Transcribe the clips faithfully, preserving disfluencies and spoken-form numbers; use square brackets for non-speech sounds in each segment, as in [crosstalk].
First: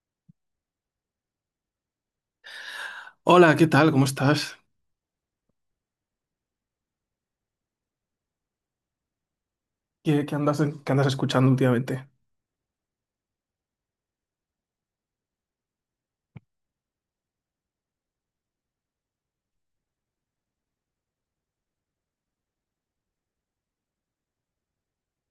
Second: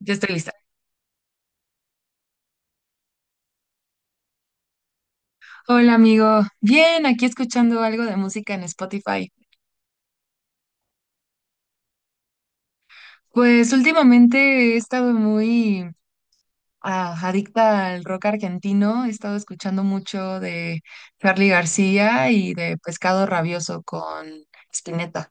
Ya estoy lista. Hola, ¿qué tal? ¿Cómo estás? Hola, amigo. Bien, aquí escuchando algo de música en Spotify. ¿Qué, qué andas, qué andas escuchando últimamente? Pues últimamente he estado muy ah, adicta al rock argentino. He estado escuchando mucho de Charly García y de Pescado Rabioso con Spinetta.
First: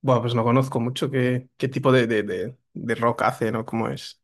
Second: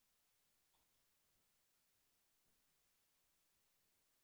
Bueno, pues no conozco mucho qué, qué tipo de, de, de- de rock hace, ¿no? ¿Cómo es?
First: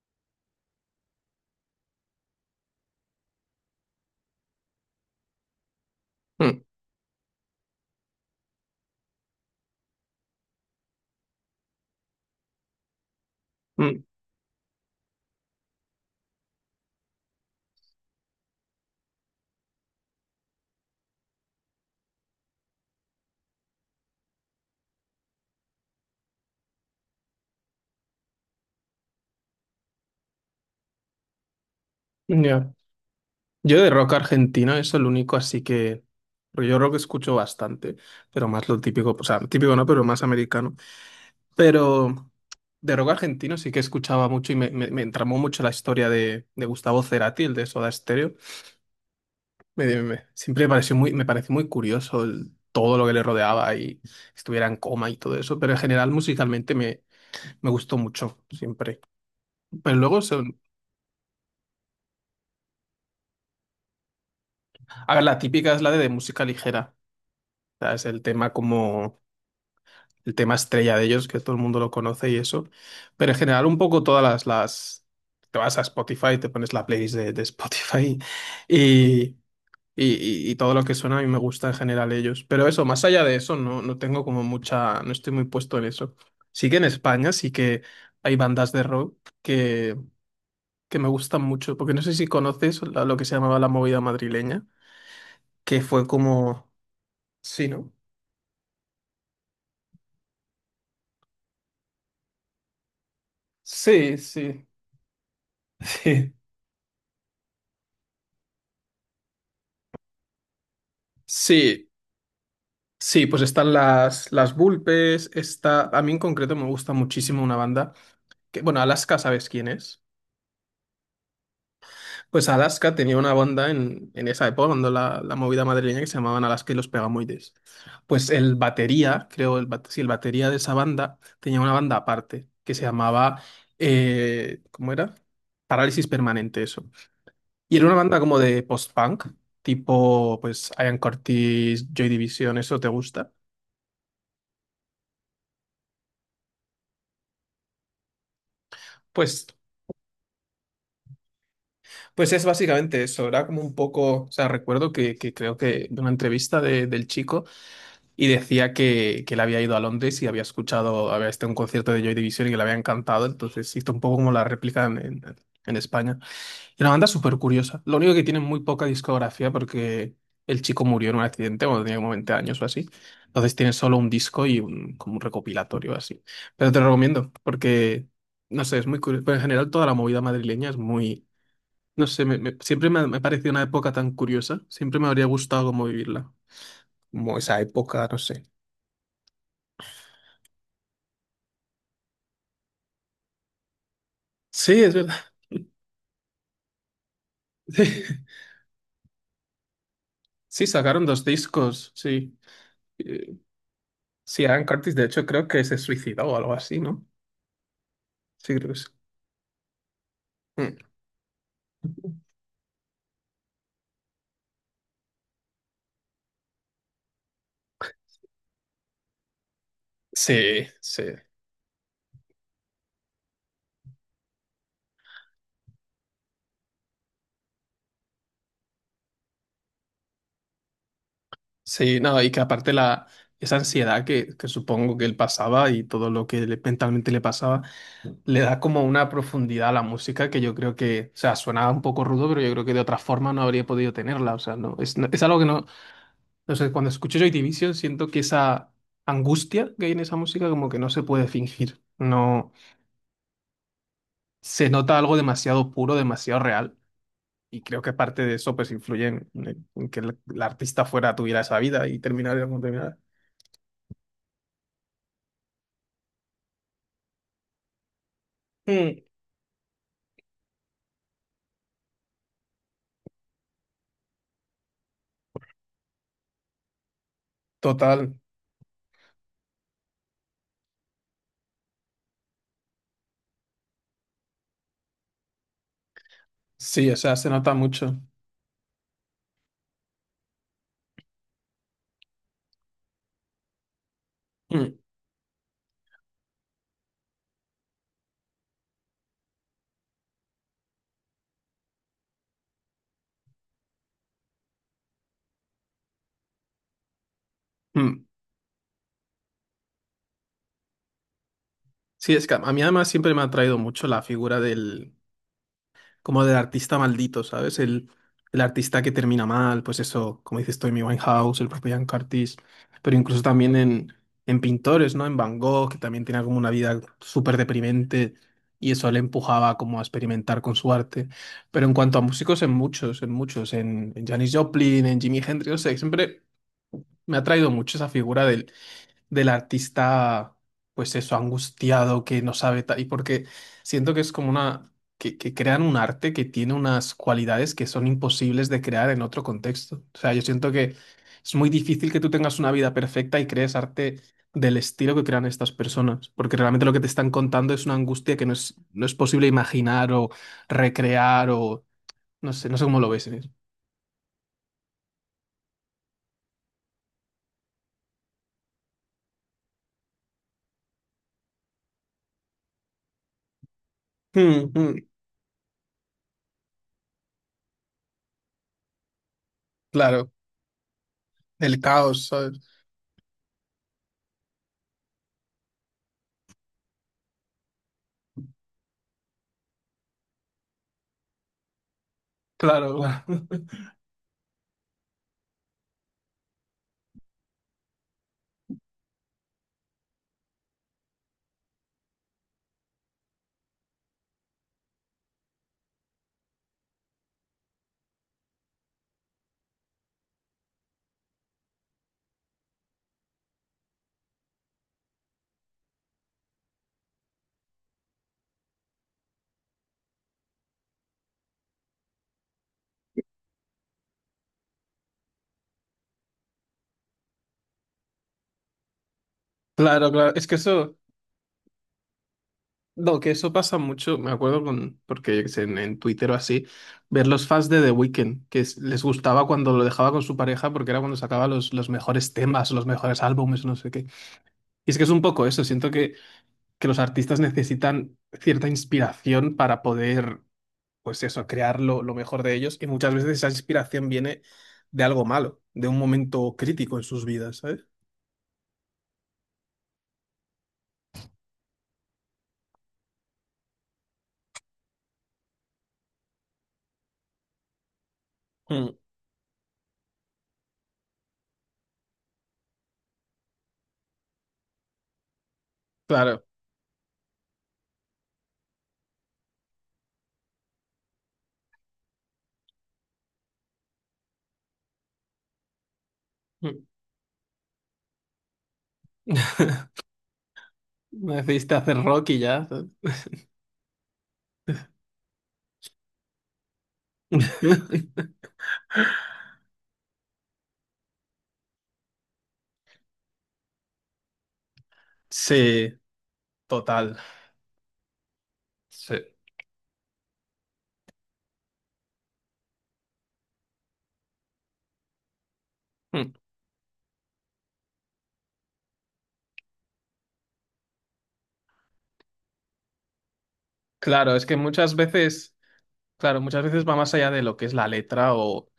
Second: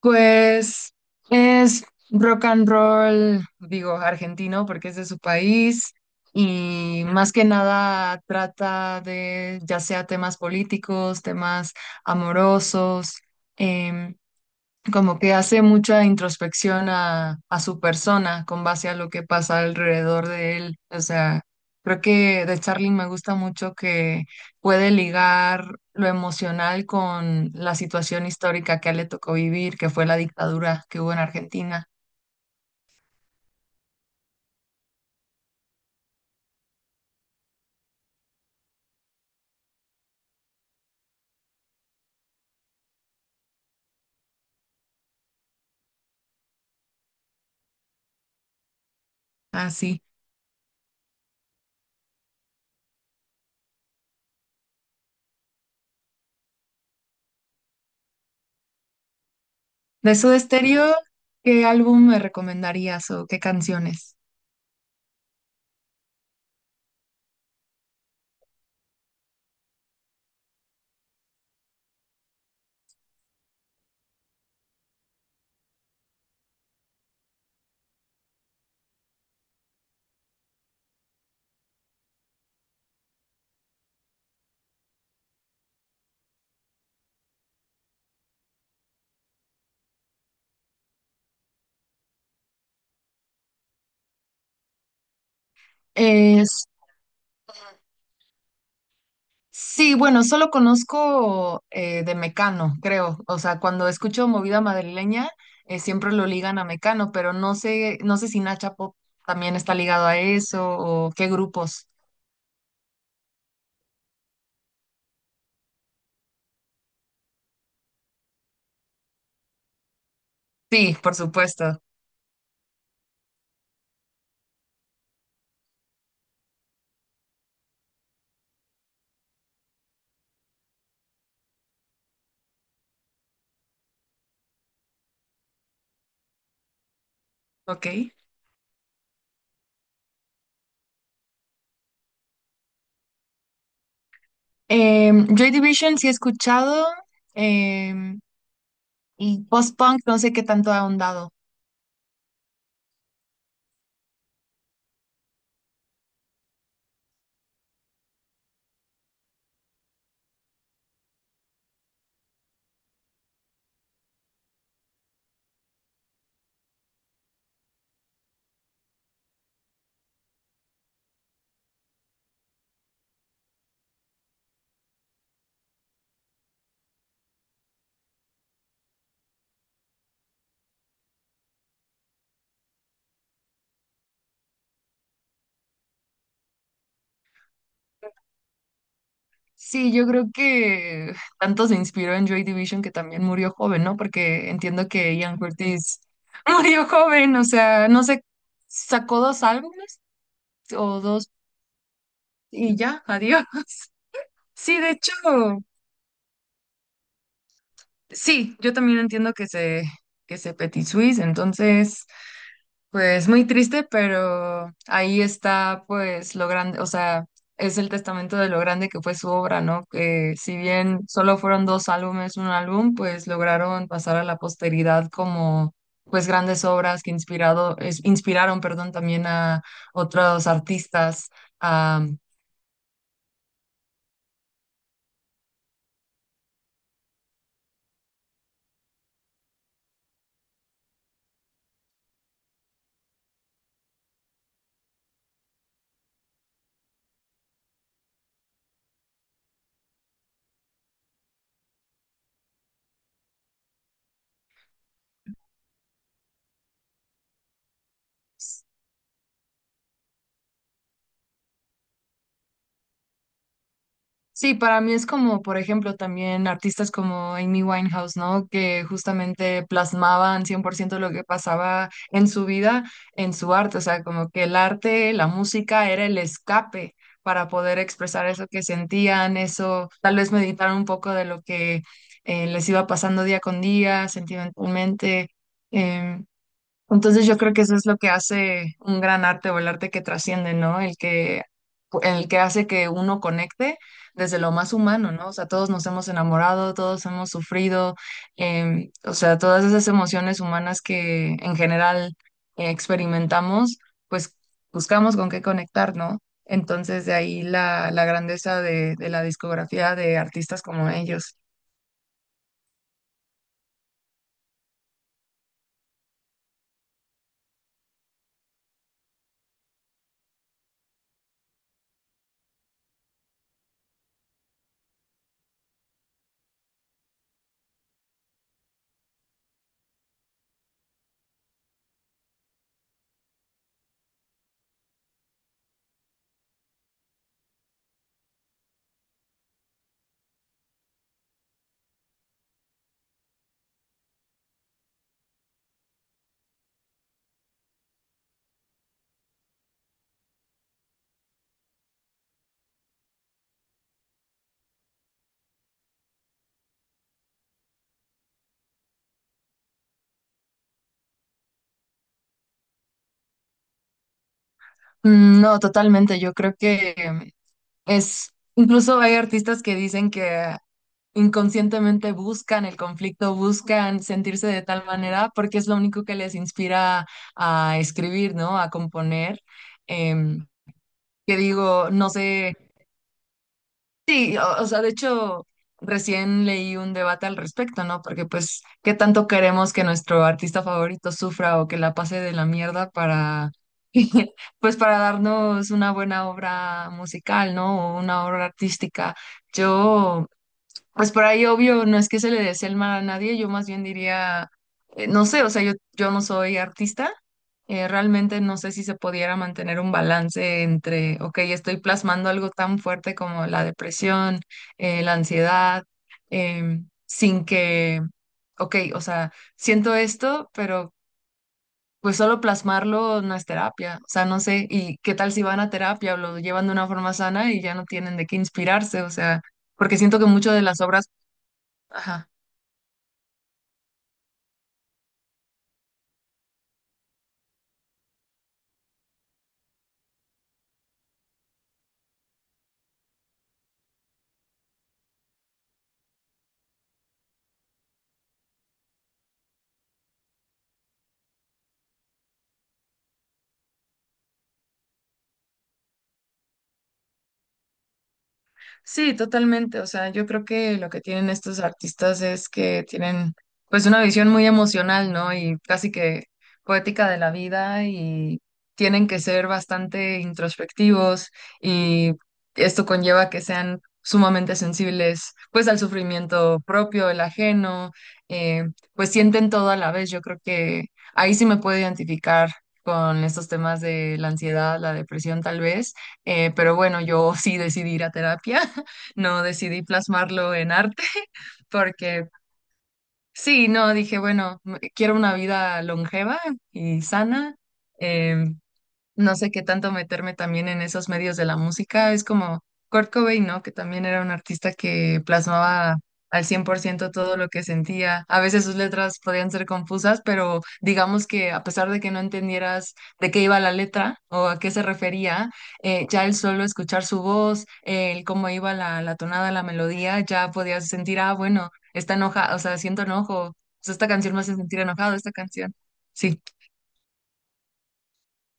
Pues es rock and roll, digo, argentino porque es de su país Mm, y más que nada trata de ya sea temas políticos, temas amorosos, mm, em, como que hace mucha introspección a, a su persona con base a lo que pasa alrededor de él. O sea, creo que de Charlie me gusta mucho que puede ligar lo emocional con la situación histórica que a él le tocó vivir, que fue la dictadura que hubo en Argentina. ya. Yo de rock argentino, eso es lo único, así que... porque yo rock escucho bastante, pero más lo típico, o sea, típico no, pero más americano. Pero de rock argentino sí que escuchaba mucho y me, me, me entramó mucho la historia de, de Gustavo Cerati, el de Soda Stereo. Me, Así. Me- siempre me pareció muy, me pareció muy curioso el- todo lo que le rodeaba y estuviera en coma y todo eso, pero en general musicalmente me, me gustó mucho, siempre. Pero De luego Soda son, Stereo, ¿qué álbum me recomendarías o qué canciones? a ver, la típica es la de, de música ligera, o sea, es el tema como el tema estrella de ellos, que todo el mundo lo conoce y eso, pero en general un poco todas las, las te vas a Spotify, te pones la playlist de, de Spotify y, Y, y- y todo lo que suena a mí me gusta en general ellos. Pero eso, más allá de eso, no, no tengo como mucha, no estoy muy puesto en eso. Sí que en España sí que hay bandas de rock que, que me gustan mucho, porque no sé si conoces la- lo que se llamaba la movida madrileña, que fue como... Sí, ¿no? Sí, bueno, solo conozco eh, de Mecano, creo. O sea, cuando Sí, escucho movida sí. madrileña, eh, [laughs] siempre lo Sí. ligan a Mecano, pero no sé, no sé si Nacha Pop también está ligado a eso o qué Sí, grupos. sí, pues están las, las Vulpes, está... A mí en concreto me gusta muchísimo una banda que, bueno, Alaska, ¿sabes quién es? Sí, por supuesto. Pues Alaska tenía una banda en, en esa época, cuando la, la movida madrileña, que se llamaban Alaska y los Pegamoides. Pues el batería, creo, el, bate- sí, el batería de esa banda tenía una banda aparte, que se llamaba, eh, ¿cómo era? Parálisis Permanente, eso. Y era Ok. una banda como de post-punk, tipo, pues, Ian Curtis, Joy Division, ¿eso te gusta? Em, Joy Division sí he escuchado em, y Pues, post-punk no sé qué tanto ha ahondado. pues es básicamente eso, era como un poco, o sea, recuerdo que, que creo que de una entrevista de- del chico y decía que, que él había ido a Londres y había escuchado, había estado en un concierto de Joy Division y que le había encantado, entonces hizo un poco como la réplica en, en, en España. Y una banda súper curiosa, lo único que tiene muy poca discografía porque el chico murió en un accidente cuando tenía como veinte años o así, entonces tiene solo un disco y un, como un recopilatorio así. Pero te lo recomiendo porque, no sé, es muy curioso, pero en general toda la movida madrileña es muy... No sé, me- me- siempre me ha, me ha parecido una época tan curiosa, siempre me habría gustado como vivirla, como esa época, no sé. Sí, yo creo que tanto se inspiró en Joy Division que también murió joven, ¿no? Porque Sí, entiendo es que verdad. Ian Curtis [laughs] murió joven, o [laughs] Sí, sea, no sé, sacó dos álbumes sí, o sacaron dos dos discos, sí. y ya, Eh, adiós. [laughs] sí, Aaron Sí, de Curtis, de hecho, hecho, creo que se suicidó o algo así, ¿no? Sí, sí, creo yo que sí. también entiendo que se, que se Mm. Petit Suisse, entonces pues muy triste, pero ahí está pues lo grande, o sea, es el testamento de lo grande que fue su obra, ¿no? Que si Sí, bien sí. solo fueron dos álbumes, un álbum, pues lograron pasar a la posteridad como pues grandes obras que inspirado, es- inspiraron, perdón, también a otros artistas. Sí, no, y que aparte la, esa ansiedad que, que supongo que él pasaba y todo lo que le- mentalmente le pasaba, le da como una profundidad a la música que yo creo que, o sea, suena un poco rudo, pero yo creo que de otra forma no habría podido tenerla. O sea, no, es, no- es algo que no, no sé, cuando escucho Joy Division siento que esa angustia que hay en esa música como que no se puede fingir. No, se nota algo demasiado puro, demasiado real. Y creo que parte de eso pues influye en, en- en que el, el artista fuera tuviera esa vida y terminara como terminara. Sí, para mí es como, por ejemplo, también artistas como Amy Winehouse, ¿no? Que Mm. justamente plasmaban cien por ciento lo que pasaba en su vida, en su arte, o sea, como que el arte, la música era el escape para poder Total, expresar eso que sentían, eso, tal vez meditar un poco de lo que eh, les iba pasando día con día, sentimentalmente. Em, sí, o sea, entonces se yo creo nota que eso es lo mucho. que hace un gran arte o el arte que trasciende, ¿no? El que, el que hace que uno conecte desde lo más Mm, humano, ¿no? O sea, todos nos hemos enamorado, todos hemos sufrido, em, o sea, todas esas emociones humanas que en general eh, experimentamos, pues buscamos con qué conectar, ¿no? Entonces de ahí la, mm. la grandeza de, de la discografía de artistas como ellos. Sí, es que a mí además siempre me ha atraído mucho la figura del, como del artista maldito, ¿sabes? El, el artista que termina mal, pues eso, como dices tú, Amy Winehouse, el propio Ian Curtis, pero incluso también en, en pintores, ¿no? En Van Gogh, que también tenía como una vida súper deprimente y eso le empujaba como a experimentar con su arte. Pero en cuanto a músicos, en muchos, en muchos, en, en Janis Joplin, en Jimi Hendrix, no sé, siempre me ha traído mucho esa figura del artista, pues eso, angustiado, que no sabe tal, y porque siento que es como una, que, que crean un arte que tiene unas cualidades que son imposibles de crear en otro contexto. O sea, yo siento que es muy difícil que tú tengas una vida perfecta y crees arte del estilo que crean estas personas, porque realmente lo que te están contando es una angustia que no es, no es posible imaginar o recrear o no sé, no sé cómo lo ves. ¿Eh? Mm. No, totalmente. Yo creo que es, incluso hay artistas que dicen que inconscientemente buscan el conflicto, buscan sentirse Mm, de mm, tal manera porque es lo único que les inspira a escribir, ¿no? A componer. claro, Em, que el digo, caos, no ¿sabes? sé. Sí, o, o sea, de hecho, recién leí un debate al respecto, ¿no? Porque pues, ¿qué tanto queremos que nuestro artista favorito sufra o que la pase de la Claro, mierda claro, [laughs] para, [laughs] pues, para darnos una buena obra musical, ¿no? O una obra artística. Yo pues por ahí, obvio, no es que se le desee el mal a nadie, yo más bien diría, eh, no sé, o sea, yo, yo no soy artista, eh, realmente no sé si se pudiera mantener un balance entre, ok, estoy plasmando algo tan fuerte como la depresión, eh, la ansiedad, em, sin que, ok, o sea, siento esto, pero pues solo plasmarlo no es terapia, o sea, no sé, y qué tal si van a terapia o lo llevan de una forma sana y ya no tienen de qué inspirarse, o sea, claro, porque claro. siento que Es que muchas de eso... las obras... Ajá. No, que eso pasa mucho, me acuerdo con, porque yo qué sé, en, en Twitter o así, ver los fans de The Weeknd, que es- les gustaba cuando lo dejaba con su pareja porque era cuando sacaba los, los mejores temas, los mejores álbumes, no sé qué. Y es que es un poco eso, siento que, que los artistas necesitan cierta inspiración para poder, pues eso, crear lo, lo mejor de ellos y muchas veces esa inspiración viene de algo malo, de un momento crítico en sus vidas, ¿sabes? Sí, totalmente. O sea, yo creo que lo que tienen estos artistas es que tienen pues una visión muy emocional, ¿no? Y casi que poética de la vida y Mm, tienen que ser bastante introspectivos y esto conlleva que sean sumamente sensibles pues al claro. sufrimiento propio, el ajeno, eh, pues sienten todo a la vez. Yo creo que ahí sí me puedo identificar con estos temas de la ansiedad, la depresión tal vez eh, Mm. pero bueno, yo [laughs] sí decidí ir a terapia, [laughs] [laughs] no decidí plasmarlo en arte, Decidiste [laughs] hacer rock y porque ya. sí, no, dije, bueno, m- quiero una vida longeva y sana. [laughs] em, no sé qué tanto meterme también en esos medios de la música. Es como Kurt Cobain, ¿no? Que también era un artista que Sí. plasmaba al cien por Total. ciento todo lo que sentía. A veces sus Sí. letras podían ser confusas, pero digamos que a pesar de que no entendieras de qué iba la letra o a qué se refería, eh, Mm. ya el solo escuchar su voz, eh, el cómo iba la, la tonada, la melodía, ya podías sentir, ah, bueno, está enojado, o sea, siento enojo. O sea, esta Claro, es canción que me hace muchas sentir enojado, esta veces, canción. claro, Sí. muchas veces va más allá de lo que es la letra o,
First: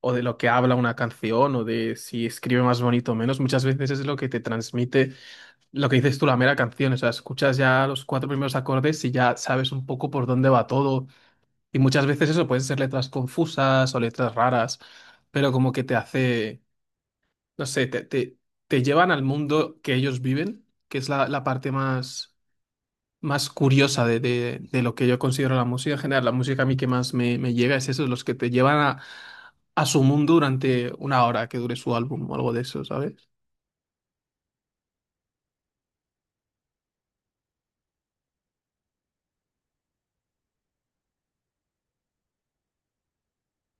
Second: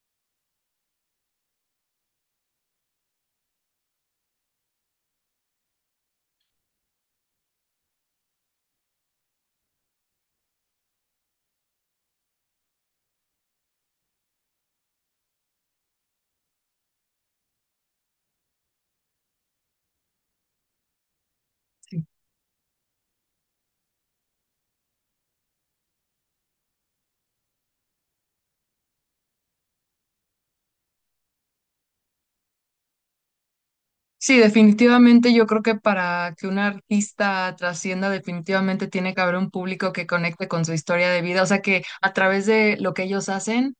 o de lo que habla una canción o de si escribe más bonito o menos. Muchas veces es lo que te transmite, lo que dices tú, la mera canción. O sea, escuchas ya los cuatro primeros acordes y ya sabes un poco por dónde va todo. Y muchas veces eso pueden ser letras confusas o letras raras, pero como que te hace, no sé, te, te, te llevan al mundo que ellos viven, que es la, la parte Sí. más más curiosa de, de- de lo que yo considero la música en general. La música a mí que más me, me llega es eso, los que te llevan a, a su mundo durante una hora que dure su álbum o algo de eso, ¿sabes? Sí, definitivamente yo creo que para que un artista trascienda, definitivamente tiene que haber un público que conecte con su historia de vida, o sea que a través de lo que ellos hacen,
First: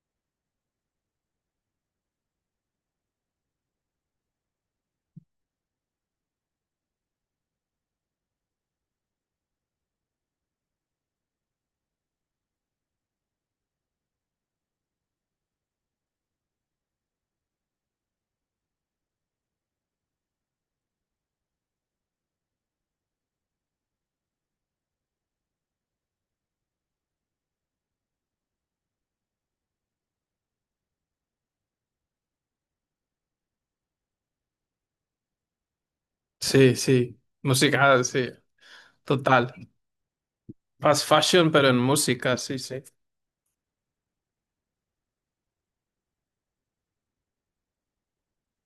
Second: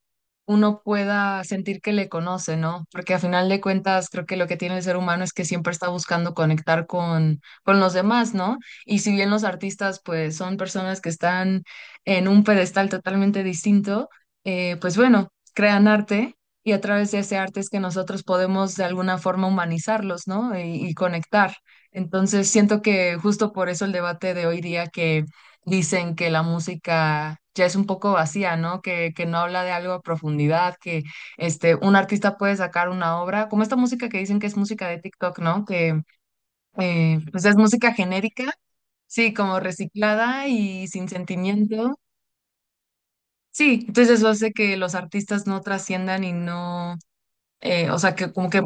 uno pueda sentir que le conoce, ¿no? Porque a final de cuentas creo que lo que tiene el ser humano es que siempre está buscando conectar con, con los demás, ¿no? Y si bien los artistas pues son personas que están en un pedestal totalmente distinto, eh, pues bueno, crean arte. Y a través de ese arte es que nosotros podemos de alguna forma humanizarlos, ¿no? Y, y conectar. Entonces, siento que justo por eso el debate de hoy día que dicen que la música ya es un poco vacía, ¿no? Que, que no habla de algo a profundidad, que este, un artista puede sacar una obra, como esta música que dicen que es música de TikTok, ¿no? Que Sí, sí, eh, pues es música música, sí, genérica, sí, total. como reciclada y Fast sin fashion, pero en sentimiento. música, sí, sí. Sí, entonces eso hace que los artistas no trasciendan y no eh, o sea, que como que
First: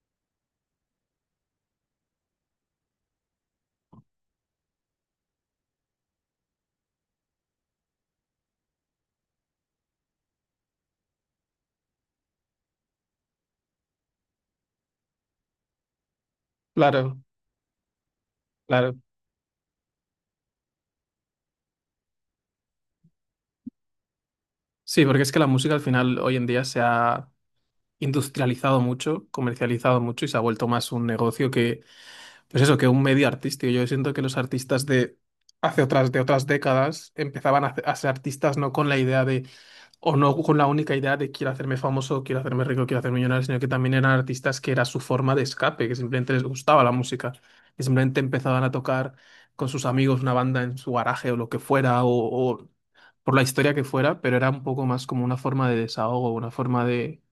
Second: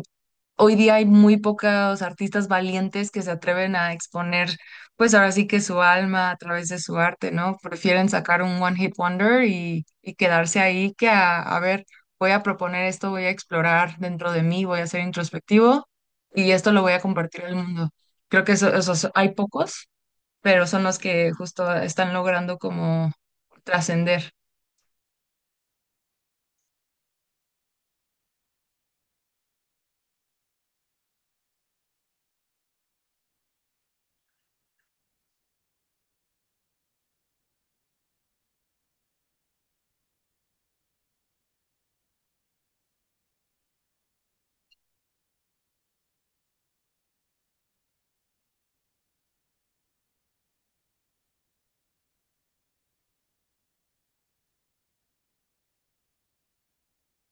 hoy día hay muy pocos artistas valientes que se atreven a exponer, pues ahora sí que su alma a través de su arte, ¿no? Prefieren sacar un one hit wonder y, y quedarse ahí que a, a ver, voy a proponer esto, voy a explorar dentro de mí, voy a ser introspectivo y esto lo voy a Claro, compartir al mundo. Creo que eso, claro. esos hay pocos, pero son los que justo están logrando como trascender. Sí, porque es que la música al final hoy en día se ha industrializado mucho, comercializado mucho y se ha vuelto más un negocio que, pues eso, que un medio artístico. Yo siento que los artistas de hace otras, de otras décadas empezaban a, a ser artistas no con la idea de, o no con la única idea de quiero hacerme famoso, quiero hacerme rico, quiero hacerme millonario, sino que también eran artistas que era su forma de escape, que simplemente les gustaba la música, que simplemente empezaban a tocar con sus amigos una banda en su garaje o lo que fuera, o, o por la historia que fuera, pero era un poco más como una forma de desahogo, una forma de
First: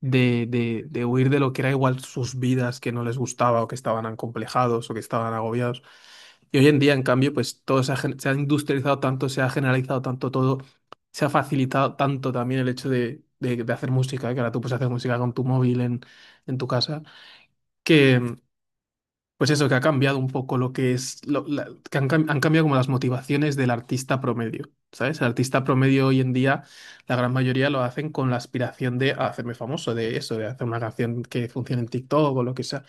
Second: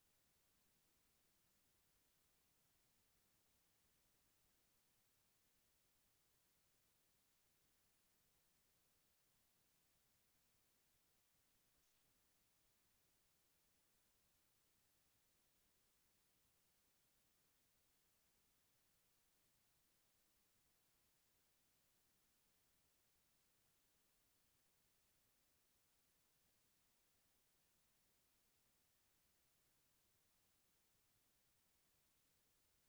de, de, de huir de lo que era igual sus vidas que no les gustaba o que estaban acomplejados o que estaban agobiados. Y hoy en día, en cambio, pues todo se ha, gen- se ha industrializado tanto, se ha generalizado tanto todo, se ha facilitado tanto también el hecho de, de, de hacer música, que ahora tú puedes hacer música con tu móvil en, en tu casa, pues eso, que ha cambiado un poco lo que es, lo- la- que han, cam- han cambiado como las motivaciones del artista promedio, ¿sabes? El artista promedio hoy en día, la gran mayoría lo hacen con la aspiración de hacerme famoso, de eso, de hacer una canción que funcione en TikTok o lo que sea.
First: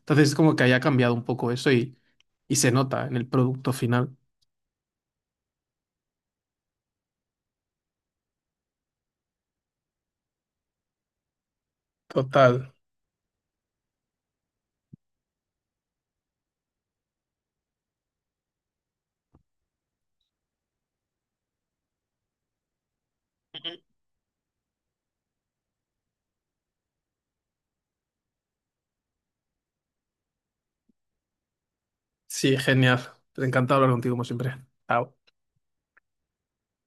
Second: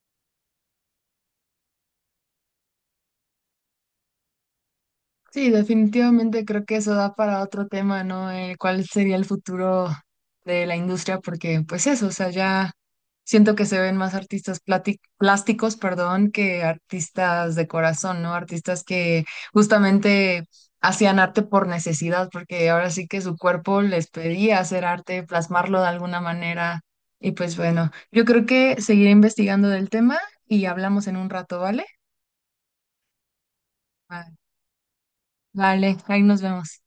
Entonces es como que haya cambiado un poco eso y, y se nota en el producto final. Sí, definitivamente creo que eso da para otro tema, ¿no? Eh, ¿cuál sería el futuro de la industria? Porque, pues eso, o sea, Total. ya siento que se ven más artistas plati- plásticos, perdón, que artistas de corazón, ¿no? Artistas que justamente hacían arte por necesidad, porque ahora sí que su cuerpo les pedía hacer arte, plasmarlo de alguna manera. Y pues bueno, yo creo que seguiré investigando del tema y hablamos en un rato, ¿vale? Sí, genial. Encantado de hablar contigo como Vale, siempre. Chao. vale, ahí nos vemos.